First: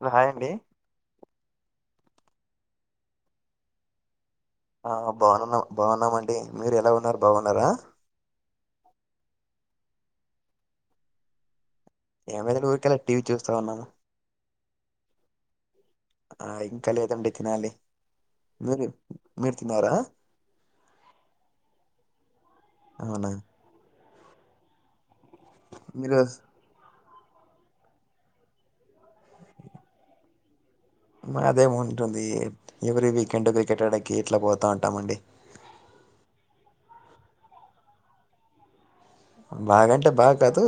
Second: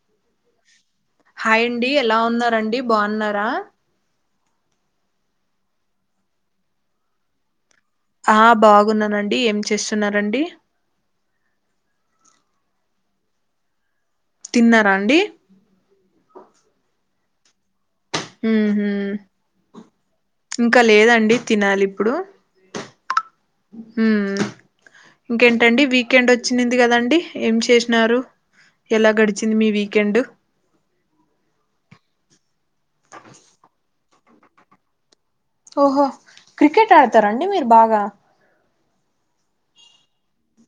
హ్లో hi అండి hi అండి ఎలా ఉన్నారండి బా ఉన్నారా ఆ బావునున్నం బా ఉన్నామండి మీరు ఎలా ఉన్నారు బా ఊన్నారా ఆ బాగున్నానండి ఏం చేస్సున్నరండి ఏం లేదండ్ ఊర్కెలే టీవీ చూస్తా ఉన్నాము తిన్నారా అండి ఆ ఇంక లేదండి తినాలి మీరు ఉహు మీరు తిన్నారా ఇంకా లేదండి అవునా ఊ ఇంకేంటండి మీరు వీకెండ్ ఒచ్చ్ తినింది గదండి ఏం చేస్నారు ఎలా గడిచింది మీ వీకెండ్ మాదేం ఉంటుంది ఎవ్రీ వీకెండ్ క్రికెట్ అడేకి ఎట్లా పోతా ఉంటామండి ఓహో క్రికెట్ ఆడుతారా అండి మీరు బాగా బాగంటే బాగ కాదు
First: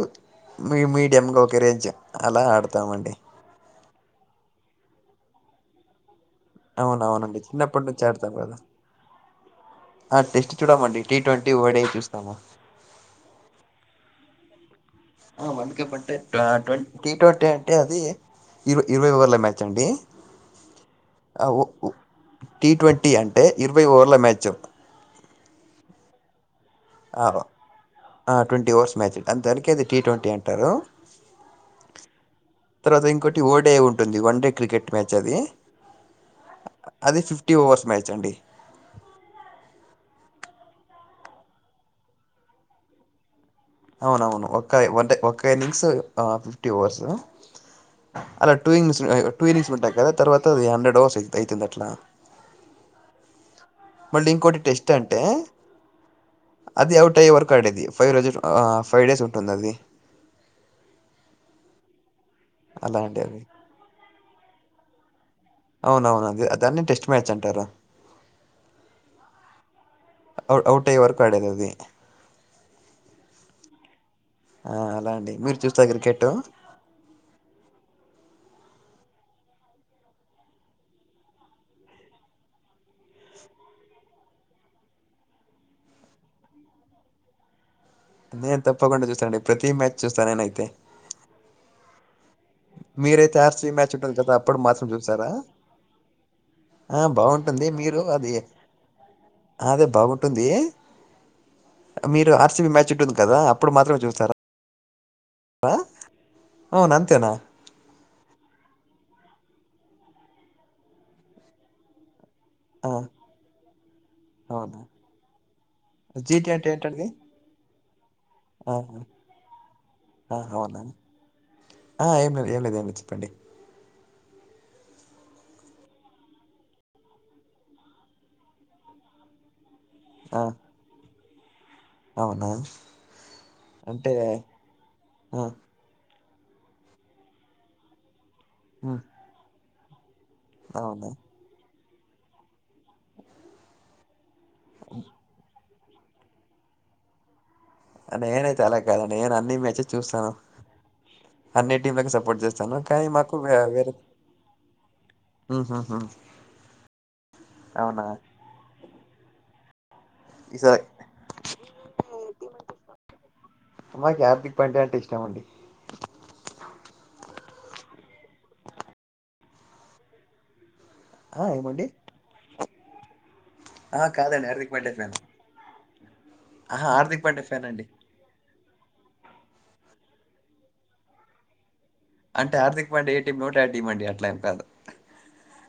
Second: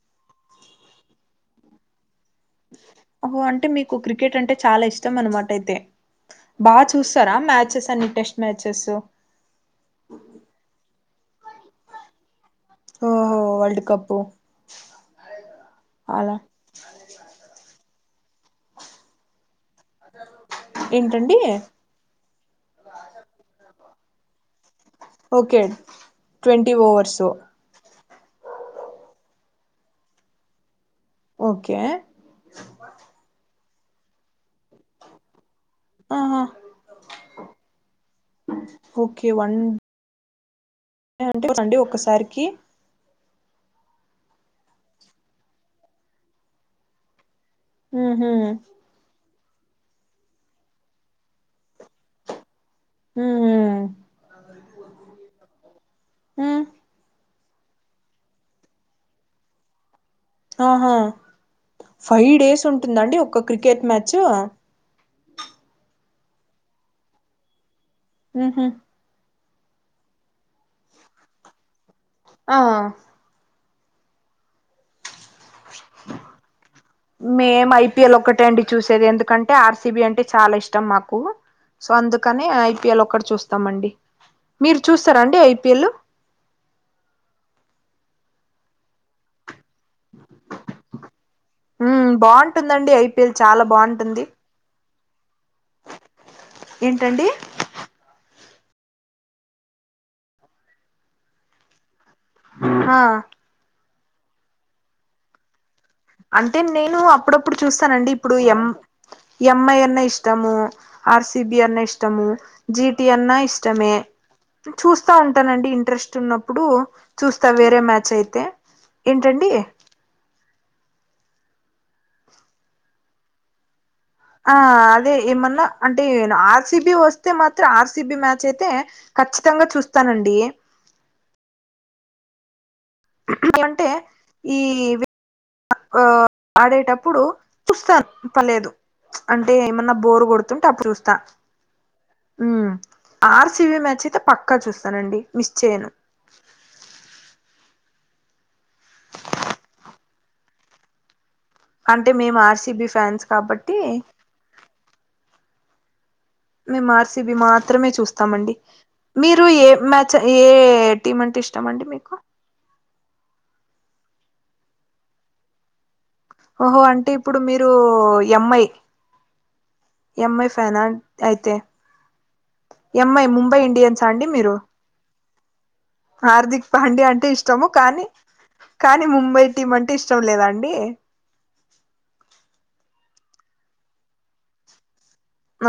మీ మీడియంగా ఒక రేంజ్ అలా ఆడతామండి ఓహో అంటే మీకు క్రికెట్ అంటే చాలా ఇష్టం అన్నమాట అయితే బాగా చూస్తారా అవునవునండి చిన్నప్పటి మ్యాచెస్ నుంచి అన్ని ఆడతాం టెస్ట్ కదా మ్యాచెస్సు ఆ టెస్ట్ చూడమండి టీ ట్వంటీ ఓడే చూస్తాము ఓహో వర్ల్డ్ కప్పు వరల్డ్ కప్ అంటే గా ట్వన్ టీ ట్వంటీ అంటే అది ఇర ఇరవై ఓవర్ల మ్యాచ్ అండి ఏంటండి ఆ ఓ ఓ టి ట్వంటీ అంటే ఇరవై ఓవర్ల మ్యాచ్ ఓకే ట్వంటీ ఆ ఓవర్సు ఆ ట్వంటీ ఓర్స్ మ్యాచ్ అండ్ దానికే అది టీ ట్వంటీ అంటారు ఓకే తర్వాత ఇంకోటి ఓడే ఉంటుంది వన్ డే క్రికెట్ మ్యాచ్ అది అ ఆహా అది ఫిఫ్టీ ఓవర్స్ మ్యాచ్ అండి ఓకే వన్ అంటే అండి ఒక్కసారికి అవునవును ఒక్కాయ్ అంటే ఒక్క ఇన్నింగ్స్ ఫిఫ్టీ ఓవర్స్ ఉహు అలా టూ ఇన్స్ అ టూ ఇనిస్ ఉంటాయ్ కదా తర్వాత అది హండ్రెడ్ ఓవర్స్ అయి అయితుంది అట్లా ఉమ్ మళ్ళీ ఇంకోటి టెస్ట్ అంటే ఉమ్ అది ఔట్ అయ్యే వరకు ఆడేది ఫైవ్ రజి ఆ ఫైవ్ డేస్ ఉంటుంది అది ఆహా ఫైవ్ డేస్ అలా ఉంటుందాండి అండి అది ఒక్క క్రికెట్ మ్యాచ్చు అవునవును అదే దాన్ని టెస్ట్ మ్యాచ్ అంటారు మ్మ్ హ్ అ ఔట్ అయ్యే వరకు అడేది అది ఆ ఆ అలా అండి మీరు చూస్తారా క్రికెట్ మేము ఐపిఎల్ ఒకటే అండి చూసేది ఎందుకంటే ఆర్సిబి అంటే చాలా ఇష్టం మాకు సో అందుకనే ఐపిఎల్ ఒక్కటి చూస్తామండి మీరు చూస్తారండి ఐపీఎల్ నేను తప్పకుండా చూస్తానండి ప్రతి మ్యాచ్ చూస్తా నేనైతే ఉమ్ బాగుంటుందండి ఐపిఎల్ మీరైతే చాలా ఆర్సీబీ మ్యాచ్ ఉంటుంది బాగుంటుంది కదా అప్పుడు మాత్రం చూస్తారా ఆ ఏంటండి బాగుంటుంది మీరు అది ఆ అదే బాగుంటుంది మీరు ఆర్సీబీ మ్యాచ్ ఆ ఉంటుంది కదా అప్పుడు మాత్రమే చూస్తారా ఆ అంటే నేను అప్పుడప్పుడు చూస్తానండి ఇప్పుడు ఎం ఎంఐ అన్న ఇష్టము ఆర్సిబి అన్న ఇష్టము ఆ జీటీ అన్న ఇష్టమే అవునా చూస్తా ఉంటానండి ఇంట్రెస్ట్ జీటి ఉన్నప్పుడు అంటే ఏంటండి చూస్తా వేరే మ్యాచ్ అయితే ఆ ఏంటండి ఆ హ అవునా ఏం లేదు ఏం లేదు ఏమి లే చెప్పండి ఆ అదే ఏమన్నా అంటే ఆర్సిబి వస్తే మాత్రం ఆర్సిబి మ్యాచ్ అయితే ఖచ్చితంగా చూస్తానండి ఆ ఏ అవునా అంటే ఈ ఆ ఆ ఆడేటప్పుడు చూస్తాను పర్లేదు మ్మ్ అంటే ఏమన్నా బోరు కొడుతుంటే అప్పు చూస్తా ఊ. ఆర్సిబి మ్యాచ్ అయితే పక్కా చూస్తానండి మిస్ చేయను. నేనైతే అలా కాద నేను అన్ని మ్యాచ్ చూస్తాను. అన్ని అంటే టీంలకు మేము సపోర్ట్ చేస్తాను ఆర్సిబి కానీ ఫ్యాన్స్ మాకు వే కాబట్టి వేరే. ఉహు హు. మేం ఆర్సిబి మాత్రమే చూస్తామండి మీరు ఏ మ్యా. చే ఈసారి ఏ టీమ్ అంటే ఇష్టమండి మీకు. మాక్యా పిప్ అంటే అంటే ఇష్టమండి. ఓహో అంటే ఇప్పుడు మీరు ఎంఐ ఎంఐ ఫ్యానా. ఆ అయితే ఏమండి ఎంఐ ముంబై ఇండియన్స్ ఆ అండి మీరు. వడ్డె ఫ్యాన్. హార్దిక్ ఆహా పాండ్య హార్దిక్ అంటే పాండ్యా ఫ్యాన్ ఇష్టము అండి కానీ కానీ ముంబై టీమ్ అంటే ఇష్టం లేదాండి. అంటే హార్దిక్ పాండే ఏటీమ్ ఉంటే ఆ టీం అండీ అట్లే ఏం కాదు.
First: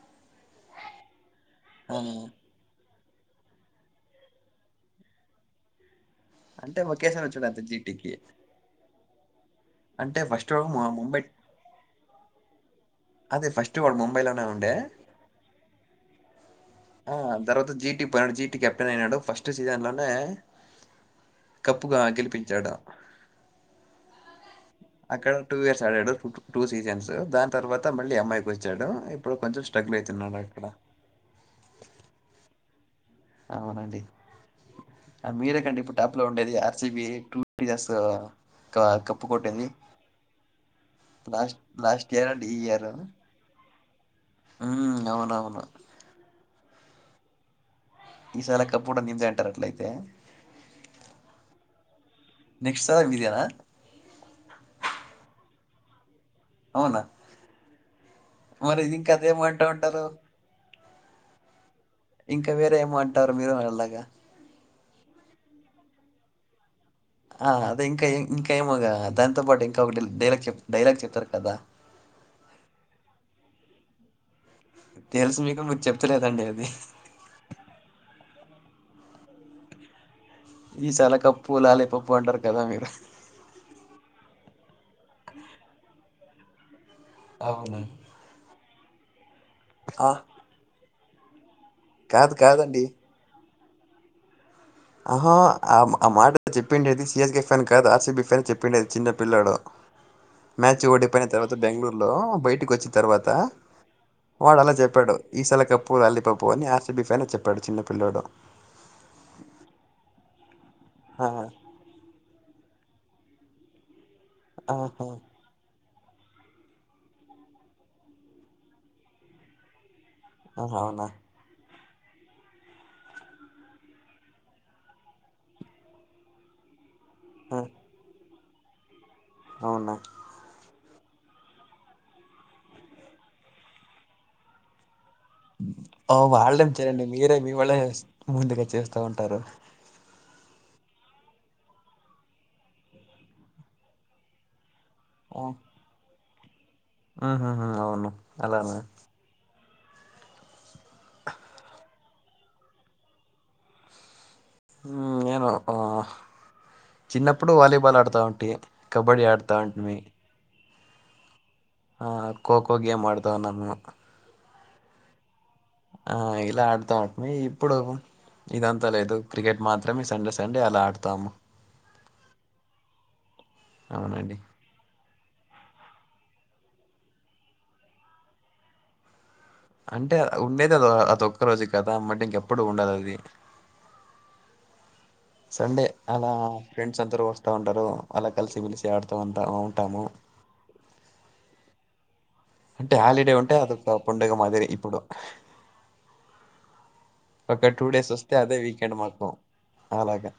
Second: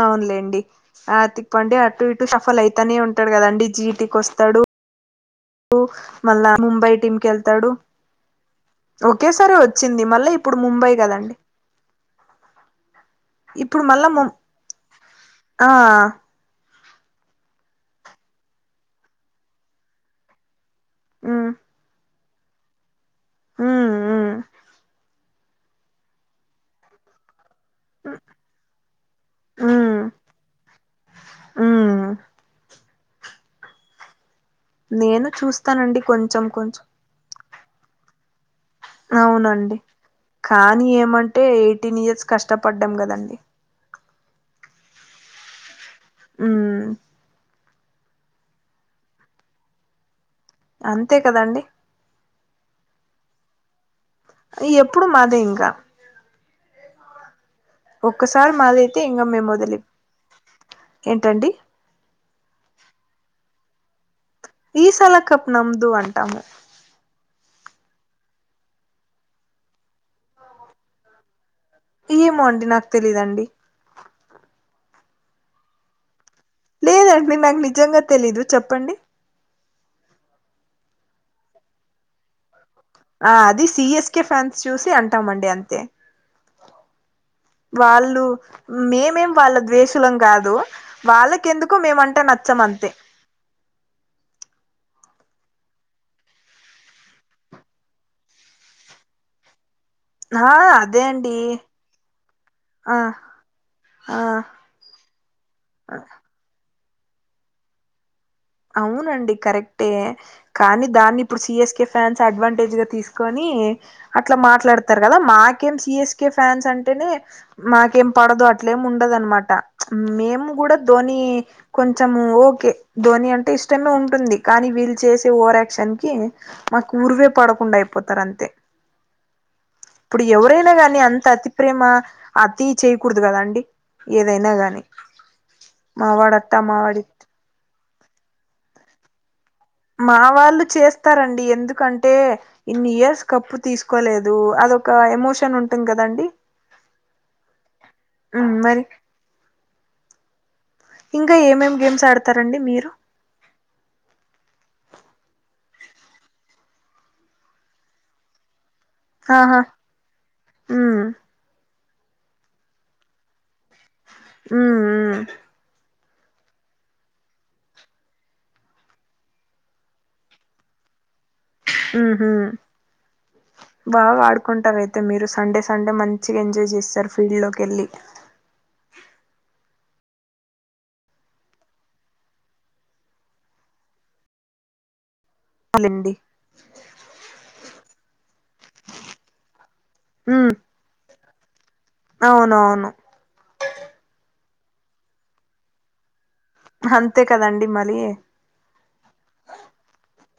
అవునులేండి ఆతిక్ పాండే ఆ అటు ఇటు షఫల్ అయితానే ఉంటాడు కదాండి జీటికి వస్తాడు. ఉ మళ్ళ అంటే ముంబై టీం ఒకేసారి వచ్చాడు అంతే కెళ్తాడు జీటీకి ఓకే సారే వ. చ్చింది అంటే మళ్ళీ ఫస్ట్ ఇప్పుడు వాడు ముంబై ము- కదండి. అదే ఫస్ట్ ఇప్పుడు వాడు మళ్ళా ము ముంబైలోనే ఉండే. ఆ. ఆ తర్వాత జీటి పోయినాడు జీ కెప్టెన్ అయినాడు ఫస్ట్ సీజన్ లోనే. హ్మ్. కప్పుగా గెలిపించాడా. మ్మ్ మ్మ్. అక్కడ టూ ఇయర్స్ ఆడాడు టూ సీజన్స్ దాన్. తర్వాత మళ్ళీ ఎంఐకి వచ్చాడు ఇప్పుడు కొంచెం స్ట్రగుల్ అవుతున్నాడు అక్కడ. మ్మ్. అవునండి నేను ఆ మీరేకండి ఇప్పుడు చూస్తానండి టాప్ లో కొంచెం ఉండేది కొంచెం ఆర్సిబి టూ. పీస్సు క కప్పుకొట్టింది. అవునండి కానీ ఏమంటే ఎయిటీన్ ఇయర్ ఇయర్స్ అండ్ కష్టపడ్డాం కదండి. మ్మ్ అవునవును. ఉమ్. ఈసాలా కప్పు ఉడా నీదే అంటారా అట్ల అయితే. అంతే కదండి. నెక్స్ట్ సార్గ్ మీది కాదా. ఎప్పుడు మాదే ఇంకా. అవునా. ఒక్కసారి మరి ఇది మాదైతే ఇంకా ఇంగ అదేమో మేము అంటా వదిలి ఉంటారు ఏంటండి. ఇంకా వేరే ఏమంటారు మీరు వాళ్లాగా. ఈ సల కప్ నమ్దు అంటాము. ఆ అదే ఇంకా ఇంకా ఏమోగా దానితో పాటు ఇంకా ఒకటి డైలాగ్ చెప్ డైలాగ్ చెప్తారు కదా. ఏమో అండి నాకు తెలీదండి. తెలుసు మీకు మీద్ చెప్తలేదండి అది. లేదండి నాకు నిజంగా తెలీదు చెప్పండి. ఈశాల కప్పు లాలీపప్పు అంటారు కదా మీరు. ఆ అది సిఎస్కే ఫ్యాన్స్ చూసి అంటామండి అంతే. అవును వాళ్ళు మేమేం వాళ్ళ ఆ ద్వేషలం కాదు వాళ్ళకేందుక్. కు మేమంటే కాదు నచ్చమ్ కాదండి అంతే. ఆహా ఆ ఆ మాట చెప్పిండేది సిఎస్కే ఫ్యాన్ కాదు ఆర్సిబి ఫ్యాన్ చెప్పిండేది చిన్న పిల్లడు ఆ మ్యాచ్ అదే ఓడిపోయిన అండి తర్వాత బెంగళూరులో బయటకి వచ్చిన ఆ తర్వాత, ఆ వాడు అలా చెప్పాడు ఈసల కప్పు లాల్లిపప్పు అని ఆర్సబి ఫ్యానే చెప్పాడు చిన్న పిల్ల్లోడు. అవునండి కరెక్టే కాని దాన్ని ఇప్పుడు ఆహా! సిఎస్కె, ఫాన్స్ అడ్వాంటేజ్ గా తీసుకొని అట్లా మాట్లాడతారు ఆహా! కదా మాకేం సీఎస్కె కే ఫ్యాన్స్ అంటేనే మాకేం పడదు అట్లేమి ఉండదు అనమాట, మేము గూడ ఆహా! అవునా! ధోని కొంచెము ఓకే ధోని అంటే టే ఇష్టమే ఉంటుంది కానీ వీళ్ళు చేసే ఓవర్ యాక్షన్ కి, మాకు ఉరువే ఆ! పడకుండ అయిపోతారు అంతే, అవునా ఇప్పుడు ఎవరైనా నీ అంత అతి ప్రేమ అతి చేయకూడదు కదా అండి. ఏదైనా గాని, మావాడట్టా వాళ్ళేం మావాడి చేయండి మీరే మీ వాళ్ళే ముందుగా వచ్చేస్తా ఉంటారు. మా వాళ్ళు చేస్తారండి ఎందుకంటే ఇన్ని ఇయర్స్ కప్పు తీసుకోలేదు అదొ క ఎమోషన్ ఉంటుంది కదండి. ఉ ఉ ఉ. అవును ఉమ్ అలానుే మరి ఇంకా ఏమేమి గేమ్స్ ఆడతారండి మీరు, ఉ నేను ఉ చిన్నప్పుడు వాలీబాల్ ఆడుతా ఉంటే కబడ్డీ ఆహా ఆడతాటుంమి ఉమ్ ఆ ఖోఖో గేమ్ ఆడదావ్ నమ్ ఉమ్ ఉమ్ ఆ ఇలా అడుతాము మి ఇప్పుడు ఇదంతా లేదు క్రికెట్ మాత్రమే సండే సండే అలా ఆడతాము. ఉమ్ హ బాగా అవునండి ఆడుకుంటార అయితే, అయితే మీరు సండే సండే మంచిగా ఎంజాయ్ చేస్తారు ఫీల్డ్ లోకి వెళ్ళి. అంటే ఉండేది అద అది ఒక్క రోజు కదా మట్ ఇంకెప్పుడు ఉండది అది. సండే అవునండి అలా ఫ్రెండ్స్ అందరూ వస్తా ఉంటారు అలా కలిసి పిలిసి ఆడుతా ఉంటా ఉంటాము. ఉమ్ అవునువును. అంటే హాలిడే ఉంటే అదొక పండుగ మాదిరి ఇప్పుడు. అంతే కదండి ఒక టూ మరి డేస్ వస్తే అదే వీకెండ్ మాకు అలాగా,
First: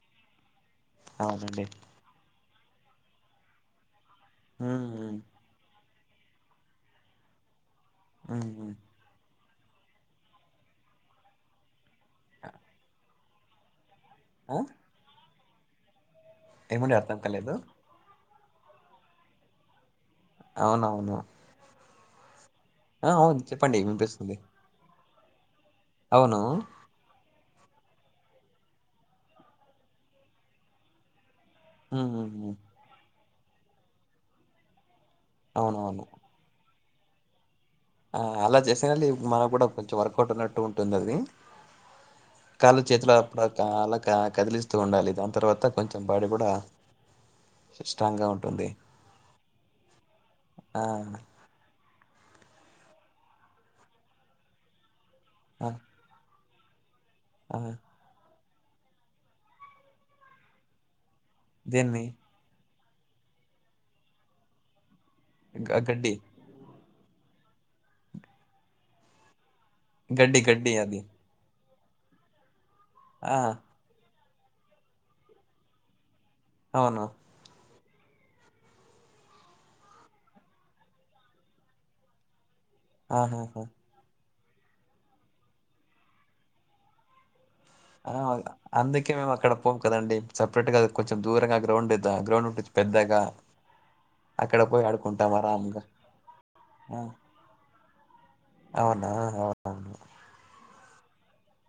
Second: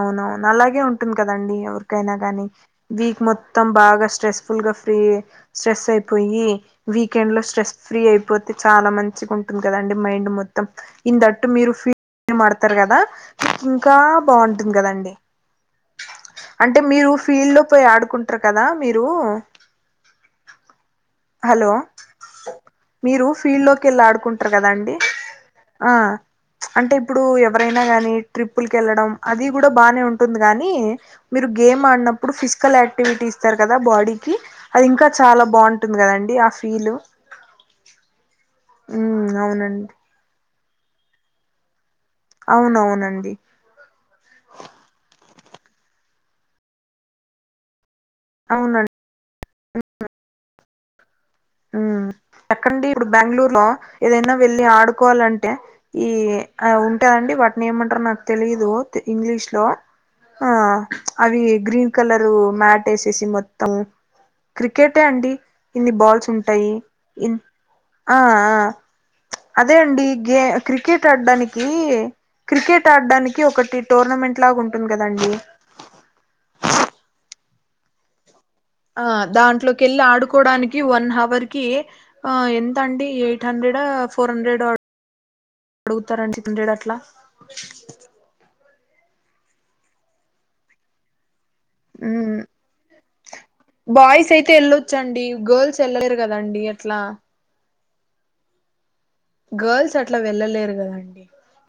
అవునవును అలాగే ఉంటుంది కదండి అవునండి ఎవరికైనా గాని వీక్ మొత్తం బాగా స స్ట్రెస్ఫుల్ గా ఫ్రీ ఉమ్ స్ట్రెస్ ఎక్కువయ్యి వీకెండ్ లో స్ట్రెస. ఫ్రీ ఉమ్ అయిపోతే ఉమ్. చాలా మంచిగా ఉంటుంది కదండి మైండ్ మొత్తం ఇందట్టు మీరు ఫీ, ని మా ఆడతారు కదా ఇంకా ఆ బాగుంటుంది కదండి. అంటే ఏమండి మీరు అర్థం కాలేదు ఫీల్డ్లో పోయి ఆడుకుంటారు కదా మీరు, అవునవును. హలో ఆ మీరు అవును ఫీల్డ్ చెప్పండి లోకి వెళ్ళి వినిపిస్తుంది ఆడుకుంటారు కదా అండి. ఆ అవును అంటే ఇప్పుడు ఎవరైనా గానీ ట్రిప్పుల్కి వెళ్ళడం అది కూడా బానే ఉంటుంది కాగానీ, మీరు గేమ్ ఉమ్ ఆడినప్పుడు ఉమ్, ఉమ్. ఫిజికల్ యాక్టివిటీ ఇస్తారు కదా బాడీకి అది ఇంకా చాలా బాగుంటంది. అవునవును అండి ఆ ఫీలు ఆ అలా చేసేనండి ఉమ్ మనకు కూడా అవునండి కొంచెం వర్కౌట్ ఉన్నట్టు ఉంటుంది అది కాళ్ళు చేతులు అవునవునండి అప్పుడక అలా కదిలిస్తూ ఉండాలి దాని తర్వాత కొంచెం బాడీ కూడా సిస్టంగా ఉంటుంది అవునండి ఆ ఉ ఎక్కండి ఇప్పుడు బెంగళూరు లో ఏదైనా వెళ్ళి ఆడుకోవాలంటే ఆ! ఈ ఆ ఉంటాయండి ఆ! వాటిని ఏమంటారో నాకు తెలీదు ఇంగ్లీష్ లో ఆ అవి గ్రీన్ దేన్ని కలరు మ్యాట్ వేసేసి మొత్తం క్రికెటే అండి గ ఇన్ని గడ్డి, బాల్స్ ఉంటాయి ఇన్ ఆ ఆ అదే అండి గడ్డి, గే గడ్డి అది. క్రికెట్ ఆడడానికి క్రికెట్ ఆ! ఆడడానికి ఒకటి టోర్నమెంట్ లాగా ఉంటుంది కదండి అవును ఆ దాంట్లోకి వెళ్ళి ఆడుకోడానికి వన్ హవర్ కి ఆ ఎంత అండి ఎయిట్ ఆహాహా! హండ్రెడ్ ఓ ఫోర్ హండ్రెడ్ ఓ అడుగుతారండి హండ్రెడ్ అట్లా ఆ అందుకే మేము అక్కడ పోం కదండి సపరేట్ గా అది కొంచెం దూరంగా కా గ్రౌండ్ ద గ్రౌండ్ ఉంటది పెద్దగా బాయ్స్ అయితే అక్కడ పోయి వెళ్ళొచ్చండి ఆడుకుంటాం గర్ల్స్ ఆరాంగా. వెళ్ళలేరు కదండి అట్లా ఆ! అవునా అవును. గర్ల్స్ అట్లా వెళ్ళలేరు కదండి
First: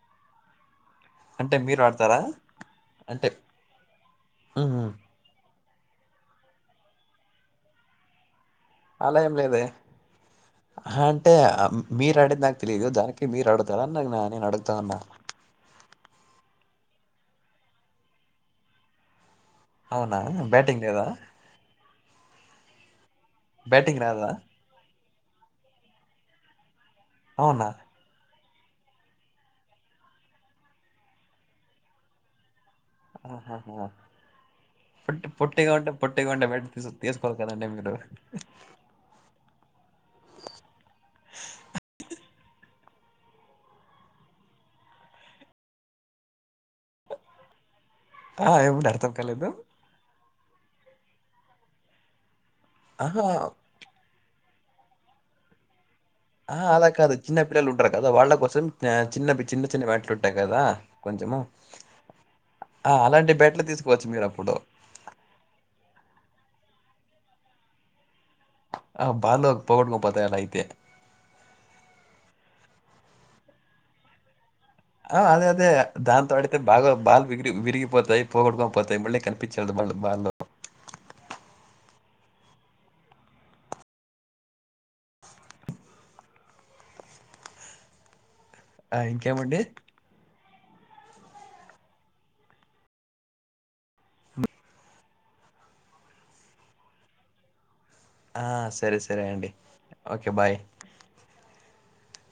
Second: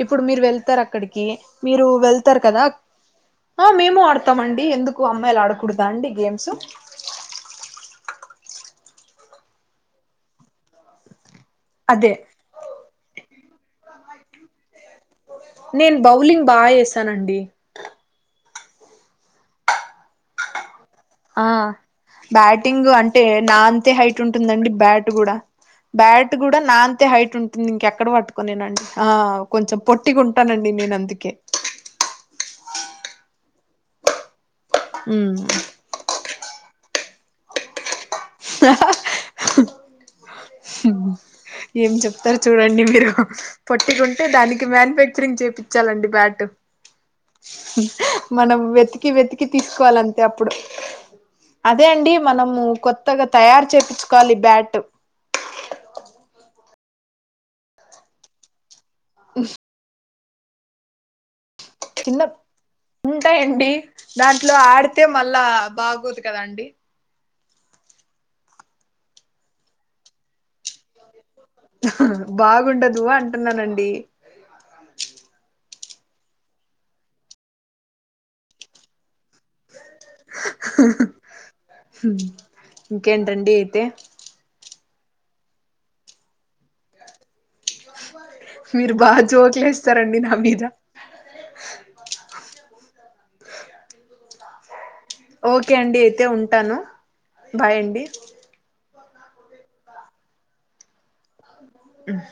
ఇప్పుడు మీరు వెళ్తారు అక్ అక్కడికి అంటే మీరు ఆడతారా? వెళ్తారు కదా అంటే ఆ మేము ఆడతామండి హ్మ్. ఎందుకు అమ్ మాయిలా ఆడకూడదా అండి గేమ్స్ అలా ఏం లేదే అహ అంటే అదే మీరు ఆడిది నాకు తెలీదు దానికి మీరు అడుతార [unintelligible] నేను అడుగుతా అన్నా నేను బౌలింగ్ బా చేసానండి అవునా బ్యాటింగ్ లేదా ఆ బ్యాటింగ్ అంటే నా అంతే బ్యాటింగ్ హైట్ రాదా? ఉంటుందండి బ్యాట్ బ్యాట్ కూడా బ్యాట్ కూడ నా అంతే హైట్ అవునా? ఉంటుంది ఇంక్క ఎక్కడ పట్టుకునేనండి ఆ కొంచెం పొట్టిగా ఉంటానండి నేను అందుకే ఆహాహ పొట్టి ఉమ్ పొట్టిగా ఉంటే పొట్టి కొండే బయట తీస్ తీసుకోవాలి కదండి మీరు స ఊ ఏం చెప్తారు చూడండి మీరు పొట్టికుంటే దానికి మ్యాను ఫ్యాక్చరింగ్ చేయించాలండి బ్యాట్ ఆ! మనం ఏమండి వెతికి అర్థం వెతికి కాలేదు? తీసు కోవాలంతే అప్పుడు అదే అండి మనము కొత్తగా ఆహా! తయారు చేపిచ్ కోవాలీ బ్యాట్ ఆ అలా కాదు చిన్న పిల్లలు ఉంటారు కదా వాళ్ళ కోసం ఆ చిన్నవి చిన్న చిన్న మాట్లుంటాయి కదా కొంచము కింద ఉంటాయండి తీసుకోవచ్చు దాంట్లో మీరప్పుడు. ఆడితే మళ్ళా బాగోదు కదండి ఆ బాద పగడ్ గా పోతాయి అలా అయితే బాగుండదు అంటున్నానండి ఆ అదే అదే దాంతో అడితే బాగా బాల్ విగి విరిగిపోతాయి పోగొట్కొని పోతాయి మళ్ళీ కనిపి పిచదు మళ బాలు ఇంకేంటండి అయితే మీరు ఆ! బాగా ఇంకేమండి? జోక్లేస్తారండి నా మీద ఉ ఓకే అండి అయితే ఉంటాను బాయండి ఆ సరే సరే అండి ఓకే బాయ్ మ్మ్